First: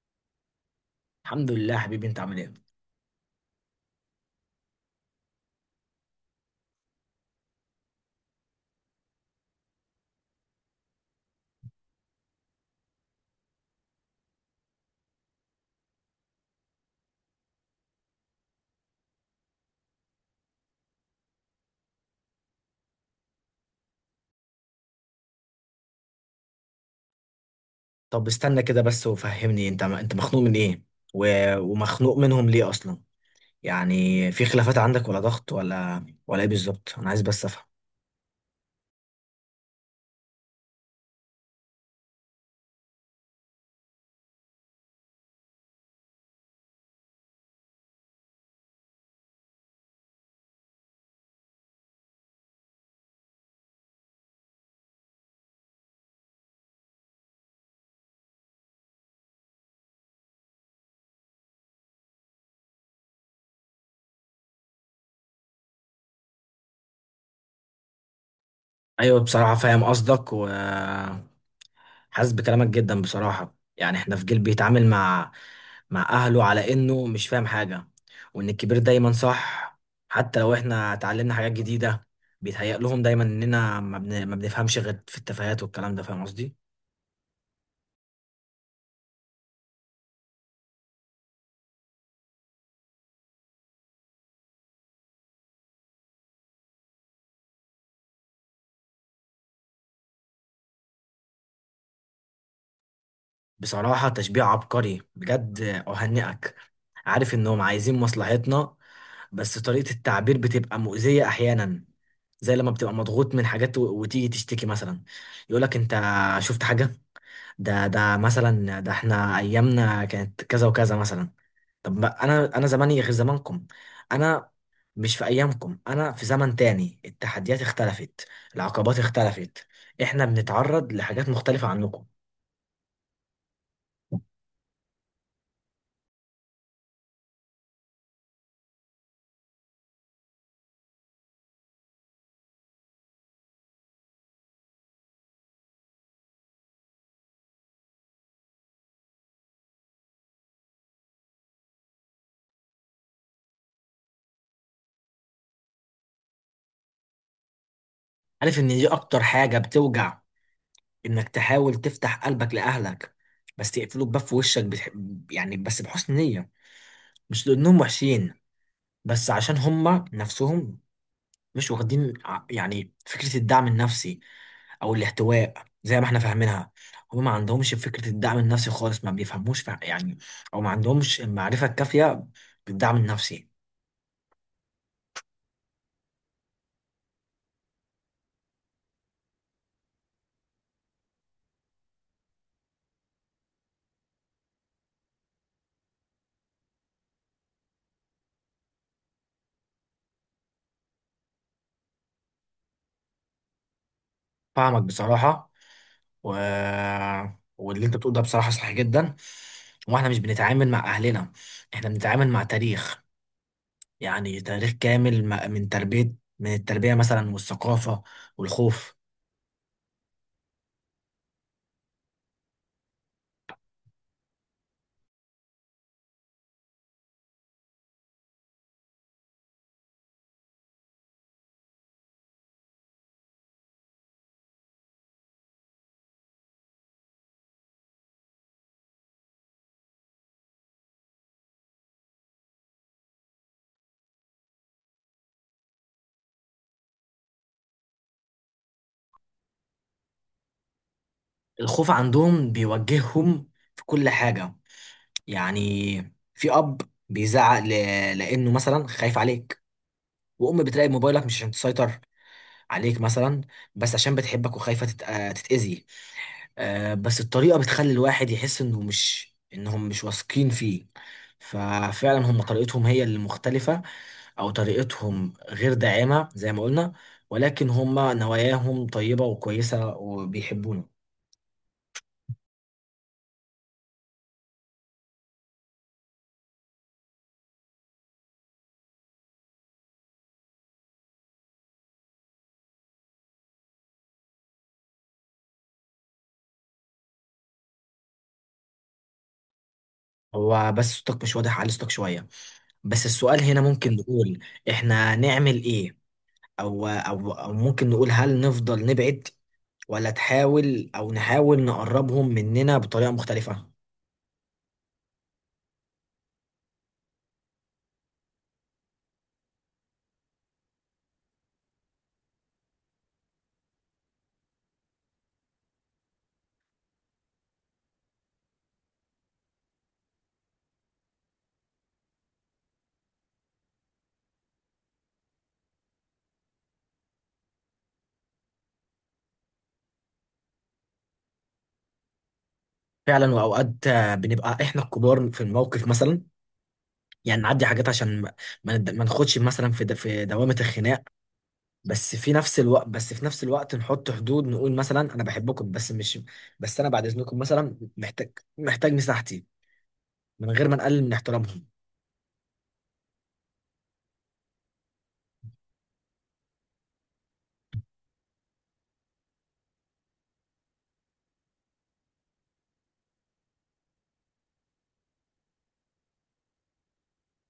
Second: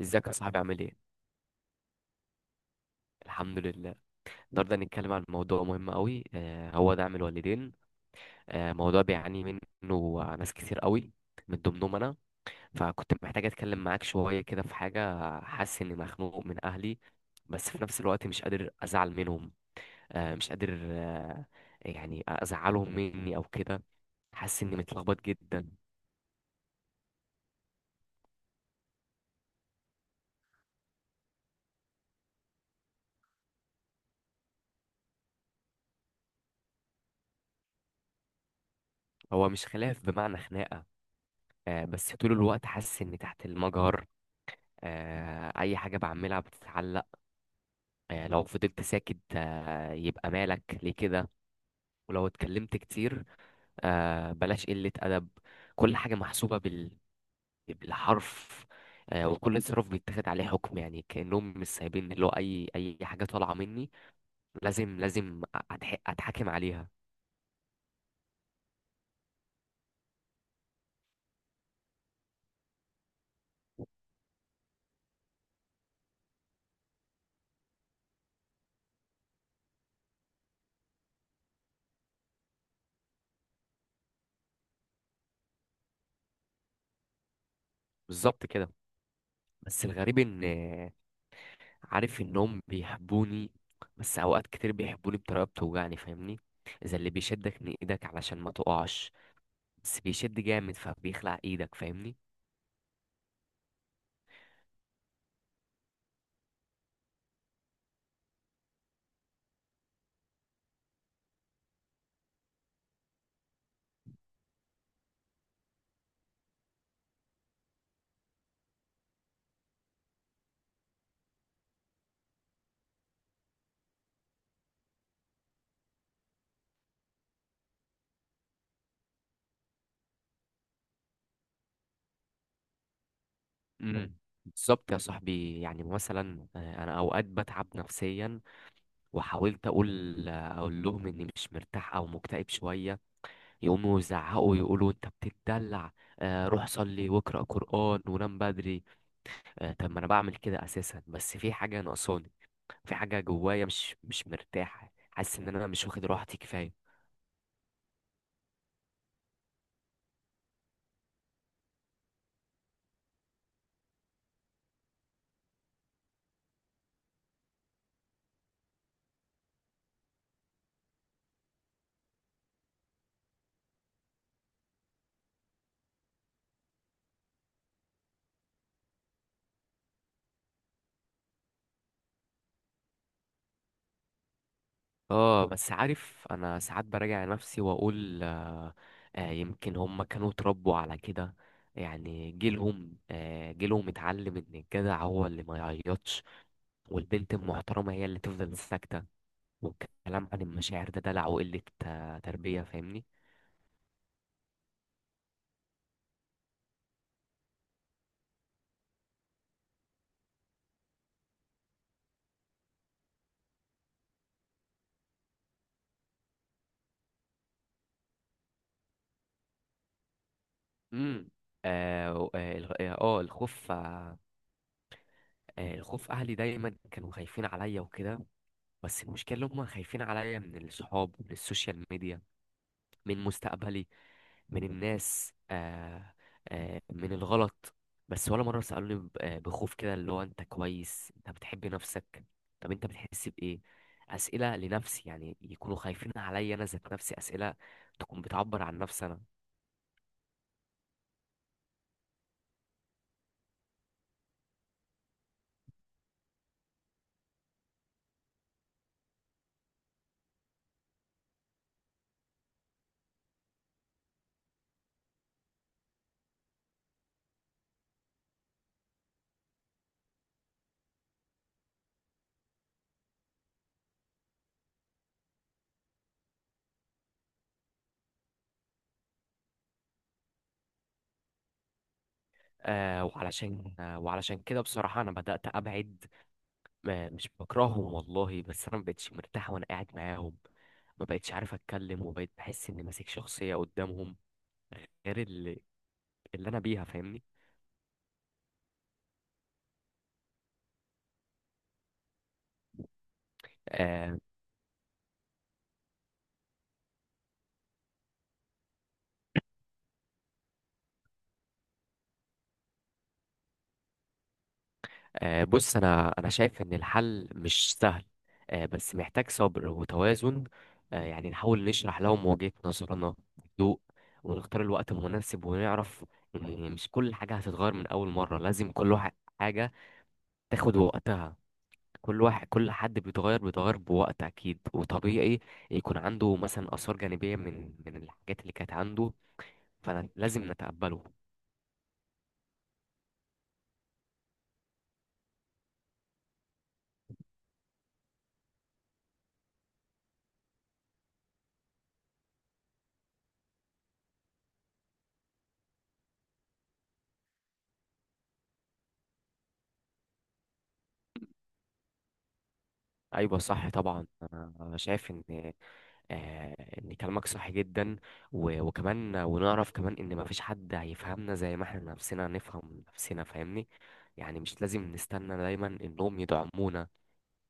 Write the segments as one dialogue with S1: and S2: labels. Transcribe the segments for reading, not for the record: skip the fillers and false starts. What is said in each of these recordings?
S1: ازيك يا صاحبي، عامل ايه؟
S2: الحمد لله، حبيبي. انت عامل ايه؟
S1: الحمد لله. النهارده هنتكلم عن موضوع مهم قوي، هو دعم الوالدين. موضوع بيعاني منه ناس كتير قوي، من ضمنهم انا. فكنت محتاج اتكلم معاك شويه كده في حاجه، حاسس اني مخنوق من اهلي، بس في نفس الوقت مش قادر ازعل منهم. مش قادر يعني ازعلهم مني او كده. حاسس اني متلخبط جدا.
S2: طب استنى كده بس وفهمني. انت مخنوق من ايه، و... ومخنوق منهم ليه اصلا؟ يعني في خلافات عندك ولا ضغط ولا ايه بالظبط؟ انا عايز بس افهم.
S1: هو مش خلاف بمعنى خناقه، بس طول الوقت حاسس اني تحت المجهر. اي حاجه بعملها بتتعلق، يعني لو فضلت ساكت، يبقى مالك ليه كده، ولو اتكلمت كتير، بلاش قلة أدب. كل حاجة محسوبة بالحرف. وكل تصرف بيتاخد عليه حكم، يعني كأنهم مش سايبين اللي هو أي حاجة طالعة مني، لازم أتحاكم عليها.
S2: ايوه، بصراحه فاهم قصدك وحاسس بكلامك جدا. بصراحه يعني احنا في جيل بيتعامل مع اهله على انه مش فاهم حاجه، وان الكبير دايما صح، حتى لو احنا اتعلمنا حاجات جديده. بيتهيأ لهم دايما اننا ما بنفهمش غير في التفاهات والكلام ده. فاهم قصدي؟
S1: بالظبط كده. بس الغريب إن، عارف إنهم بيحبوني، بس أوقات كتير بيحبوني بطريقة بتوجعني، فاهمني؟ إذا اللي بيشدك من إيدك علشان ما تقعش، بس بيشد جامد فبيخلع إيدك، فاهمني؟
S2: بصراحة تشبيه عبقري بجد. أهنئك. عارف إنهم عايزين مصلحتنا، بس طريقة التعبير بتبقى مؤذية أحيانا، زي لما بتبقى مضغوط من حاجات وتيجي تشتكي مثلا. يقولك أنت شفت حاجة؟ ده مثلا، ده احنا أيامنا كانت كذا وكذا مثلا. طب ما أنا زماني غير زمانكم. أنا مش في أيامكم، أنا في زمن تاني. التحديات اختلفت، العقبات اختلفت، احنا بنتعرض لحاجات مختلفة عنكم.
S1: مم. بالظبط يا صاحبي. يعني مثلا، انا اوقات بتعب نفسيا، وحاولت اقول لهم اني مش مرتاح او مكتئب شويه، يقوموا يزعقوا يقولوا انت بتتدلع. روح صلي واقرا قران ونام بدري. طب ما انا بعمل كده اساسا، بس في حاجه ناقصاني، في حاجه جوايا مش مرتاحه. حاسس ان انا مش واخد راحتي كفايه.
S2: عارف ان دي اكتر حاجة بتوجع، انك تحاول تفتح قلبك لأهلك بس يقفلوا الباب في وشك. يعني بس بحسن نية، مش لأنهم وحشين، بس عشان هما نفسهم مش واخدين يعني فكرة الدعم النفسي او الاحتواء زي ما احنا فاهمينها. هما ما عندهمش فكرة الدعم النفسي خالص، ما بيفهموش يعني، او ما عندهمش المعرفة الكافية بالدعم النفسي.
S1: اه، بس عارف انا ساعات براجع نفسي واقول يمكن هم كانوا اتربوا على كده. يعني جيلهم اتعلم ان الجدع هو اللي ما يعيطش، والبنت المحترمة هي اللي تفضل ساكتة، والكلام عن المشاعر ده دلع وقلة، تربية، فاهمني؟
S2: فاهمك بصراحة، و... واللي انت بتقوله ده بصراحة صح جدا. واحنا مش بنتعامل مع اهلنا، احنا بنتعامل مع تاريخ. يعني تاريخ كامل من التربية مثلا، والثقافة، والخوف.
S1: امم. الخوف الخوف، اهلي دايما كانوا خايفين عليا وكده، بس المشكلة هم خايفين عليا من الصحاب، من السوشيال ميديا، من مستقبلي، من الناس من الغلط. بس ولا مرة سألوني بخوف كده، اللي هو انت كويس، انت بتحب نفسك؟ طب انت بتحس بإيه؟ أسئلة لنفسي، يعني يكونوا خايفين عليا أنا ذات نفسي، أسئلة تكون بتعبر عن نفسي أنا.
S2: الخوف عندهم بيوجههم في كل حاجة. يعني في اب بيزعق لانه مثلا خايف عليك، وام بتراقب موبايلك مش عشان تسيطر عليك مثلا، بس عشان بتحبك وخايفة تتأذي. بس الطريقة بتخلي الواحد يحس انهم مش واثقين فيه. ففعلا هم طريقتهم هي اللي مختلفة، او طريقتهم غير داعمة زي ما قلنا، ولكن هم نواياهم طيبة وكويسة وبيحبونا.
S1: وعلشان كده بصراحة أنا بدأت أبعد. مش بكرههم والله، بس أنا مبقتش مرتاح وأنا قاعد معاهم، مبقتش عارف أتكلم، وبقيت بحس إني ماسك شخصية قدامهم غير اللي أنا بيها، فاهمني؟
S2: هو بس صوتك مش واضح علي، صوتك شوية. بس السؤال هنا ممكن
S1: آه،
S2: نقول احنا نعمل ايه؟ او ممكن نقول هل نفضل نبعد، ولا تحاول او نحاول نقربهم مننا بطريقة مختلفة؟
S1: بص، انا شايف ان الحل مش سهل، بس محتاج صبر وتوازن. يعني نحاول نشرح لهم وجهة نظرنا بهدوء، ونختار الوقت المناسب، ونعرف ان مش كل حاجة هتتغير من اول مرة. لازم كل واحد، حاجة، تاخد وقتها. كل حد بيتغير بوقت، اكيد وطبيعي يكون عنده مثلا اثار جانبية من الحاجات اللي كانت عنده، فلازم نتقبله.
S2: فعلا، واوقات بنبقى احنا الكبار في الموقف مثلا. يعني نعدي حاجات عشان ما نخدش مثلا في دوامة الخناق. بس في نفس الوقت نحط حدود، نقول مثلا انا بحبكم، بس مش بس انا بعد اذنكم مثلا محتاج مساحتي من غير ما نقلل من احترامهم.
S1: ايوه صح طبعا. أنا شايف ان كلامك صح جدا. وكمان ونعرف كمان ان مفيش حد هيفهمنا زي ما احنا نفسنا نفهم نفسنا، فاهمني؟ يعني مش لازم نستنى دايما انهم يدعمونا.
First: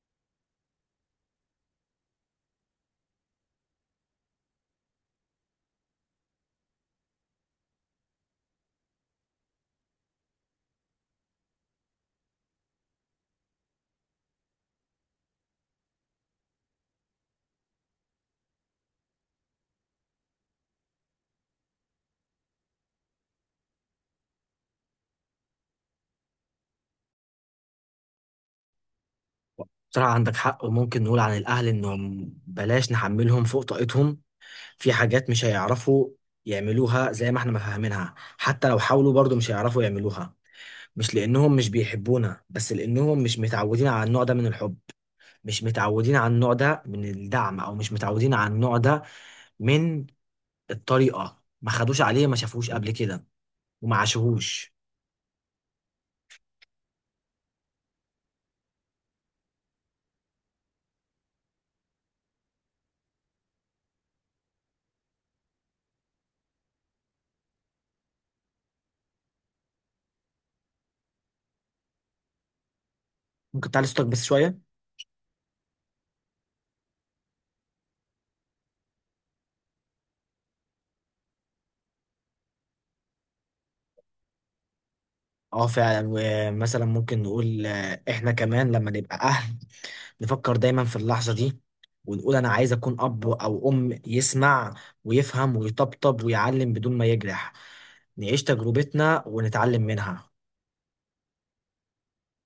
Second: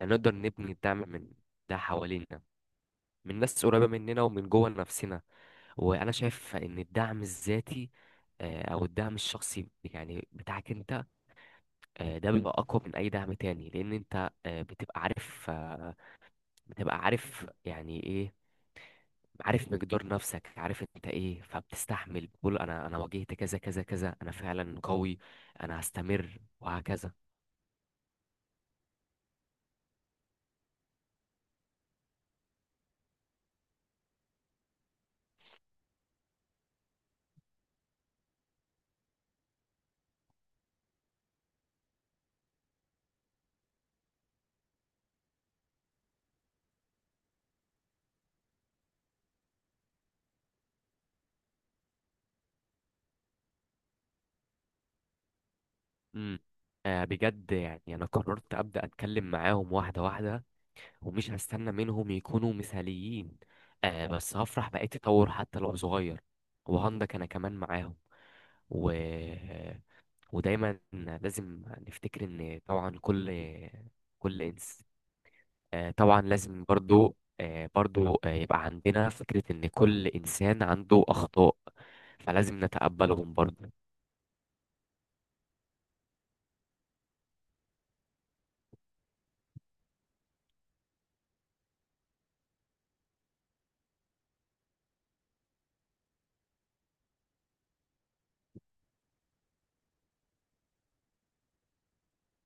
S1: يعني نقدر نبني الدعم من ده حوالينا، من ناس قريبة مننا ومن جوه نفسنا. وانا شايف ان الدعم الذاتي، او الدعم الشخصي يعني بتاعك انت، ده بيبقى اقوى من اي دعم تاني، لان انت بتبقى عارف يعني ايه. عارف مقدار نفسك، عارف انت ايه، فبتستحمل، بتقول انا واجهت كذا كذا كذا، انا فعلا قوي، انا هستمر وهكذا.
S2: بصراحة عندك حق. وممكن نقول عن الاهل انهم بلاش نحملهم فوق طاقتهم. في حاجات مش هيعرفوا يعملوها زي ما احنا ما فاهمينها، حتى لو حاولوا برضو مش هيعرفوا يعملوها. مش لأنهم مش بيحبونا، بس لأنهم مش متعودين على النوع ده من الحب، مش متعودين على النوع ده من الدعم، أو مش متعودين على النوع ده من الطريقة، ما خدوش عليه، ما شافوش قبل كده، وما عاشوهوش.
S1: امم. بجد، يعني انا قررت ابدا اتكلم معاهم واحده واحده، ومش هستنى منهم يكونوا مثاليين. بس هفرح باي تطور حتى لو صغير، وهندك انا كمان معاهم، و... آه، ودايما لازم نفتكر ان طبعا
S2: ممكن تعلي صوتك بس
S1: كل
S2: شوية.
S1: انسان، طبعا لازم برضو، يبقى عندنا فكرة إن كل إنسان عنده أخطاء، فلازم نتقبلهم برضو.
S2: اه فعلا، ومثلا ممكن نقول احنا كمان لما نبقى أهل. نفكر دايما في اللحظة دي، ونقول أنا عايز أكون أب أو أم يسمع ويفهم ويطبطب ويعلم بدون ما يجرح. نعيش تجربتنا ونتعلم منها.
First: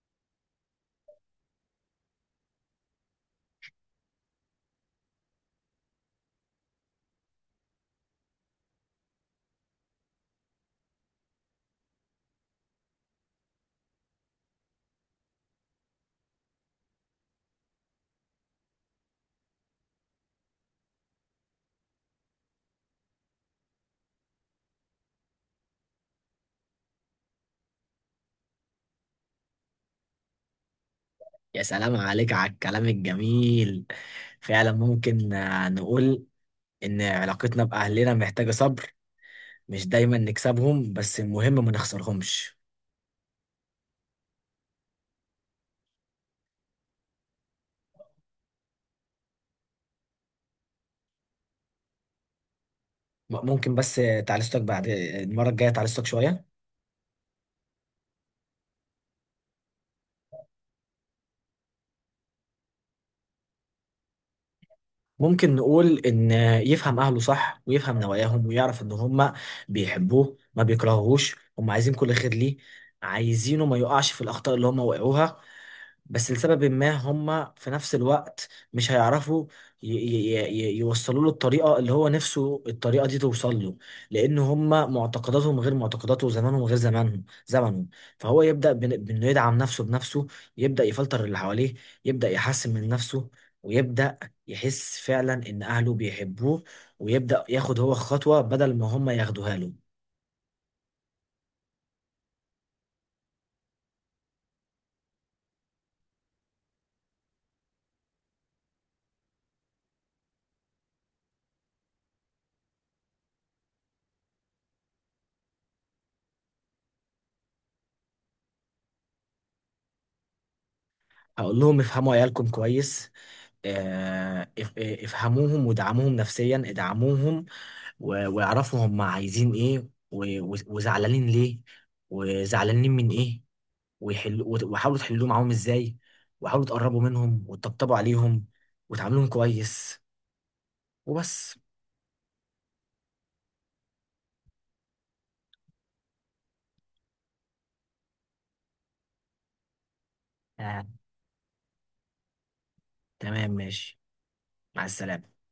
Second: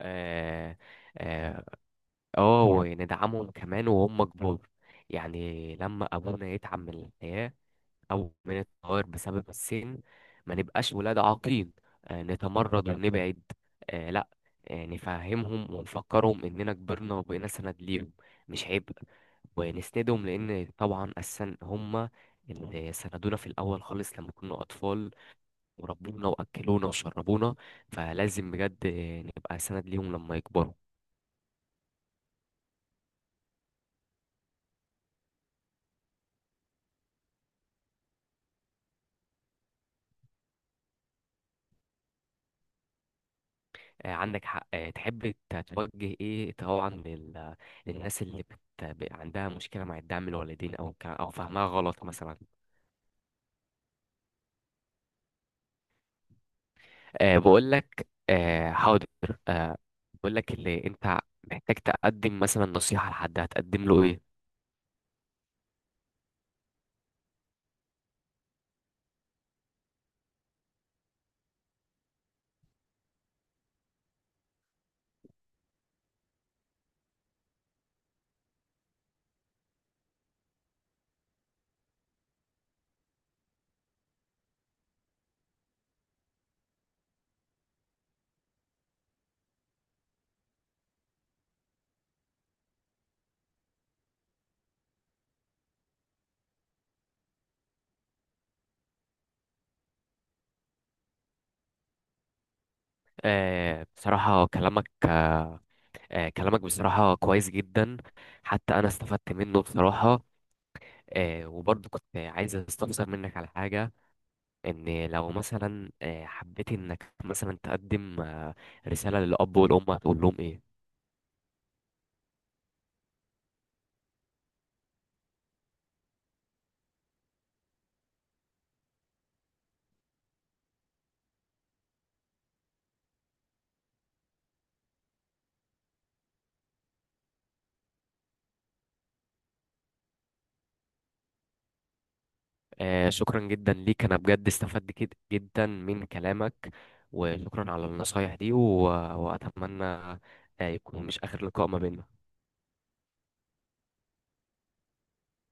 S1: آه آه وندعمهم كمان وهم كبار. يعني لما أبونا يتعب من الحياة، أو من التغير بسبب السن، ما نبقاش ولاد عاقين، نتمرد ونبعد. لا، نفهمهم ونفكرهم إننا كبرنا وبقينا سند ليهم، مش عيب، ونسندهم، لان طبعا اساسا هم اللي سندونا في الاول خالص لما كنا اطفال، وربونا واكلونا وشربونا. فلازم بجد نبقى سند ليهم لما يكبروا.
S2: يا سلام عليك على الكلام الجميل. فعلا ممكن نقول إن علاقتنا بأهلنا محتاجة صبر، مش دايما نكسبهم، بس المهم ما نخسرهمش.
S1: عندك حق. تحب توجه ايه طبعا للناس اللي عندها مشكله مع الدعم الوالدين، او فهمها غلط مثلا؟
S2: ممكن بس تعالجتك بعد المرة الجاية، تعالجتك شوية.
S1: أه، بقول لك. أه، حاضر. أه، بقول لك، اللي انت محتاج تقدم مثلا نصيحه لحد، هتقدم له ايه؟
S2: ممكن نقول إن يفهم أهله صح، ويفهم نواياهم، ويعرف إن هما بيحبوه ما بيكرهوهوش. هما عايزين كل خير ليه، عايزينه ما يقعش في الأخطاء اللي هما وقعوها. بس لسبب ما هم في نفس الوقت مش هيعرفوا يوصلوا له الطريقة اللي هو نفسه الطريقة دي توصل له. لأن هم معتقداتهم غير معتقداته، وزمانهم غير زمنه. فهو يبدأ بإنه يدعم نفسه بنفسه، يبدأ يفلتر اللي حواليه، يبدأ يحسن من نفسه، ويبدأ يحس فعلا إن أهله بيحبوه، ويبدأ ياخد هو خطوة بدل ما هم ياخدوها له.
S1: أه، بصراحه كلامك بصراحة كويس جدا، حتى أنا استفدت منه بصراحة. وبرضه كنت عايز أستفسر منك على حاجة، إن لو مثلا، حبيت إنك مثلا تقدم، رسالة للأب والأم، هتقول لهم إيه؟
S2: هقول لهم افهموا عيالكم كويس. افهموهم ودعموهم نفسيا، ادعموهم، واعرفوا هم عايزين ايه، وزعلانين ليه، وزعلانين من ايه، وحاولوا تحلوه معاهم ازاي، وحاولوا تقربوا منهم وتطبطبوا عليهم، وتعاملوهم كويس. وبس.
S1: شكرا جدا ليك، أنا بجد استفدت جدا من كلامك، وشكرا على النصايح دي، وأتمنى،
S2: آه.
S1: يكون مش آخر لقاء ما بيننا.
S2: تمام، ماشي. مع السلامة.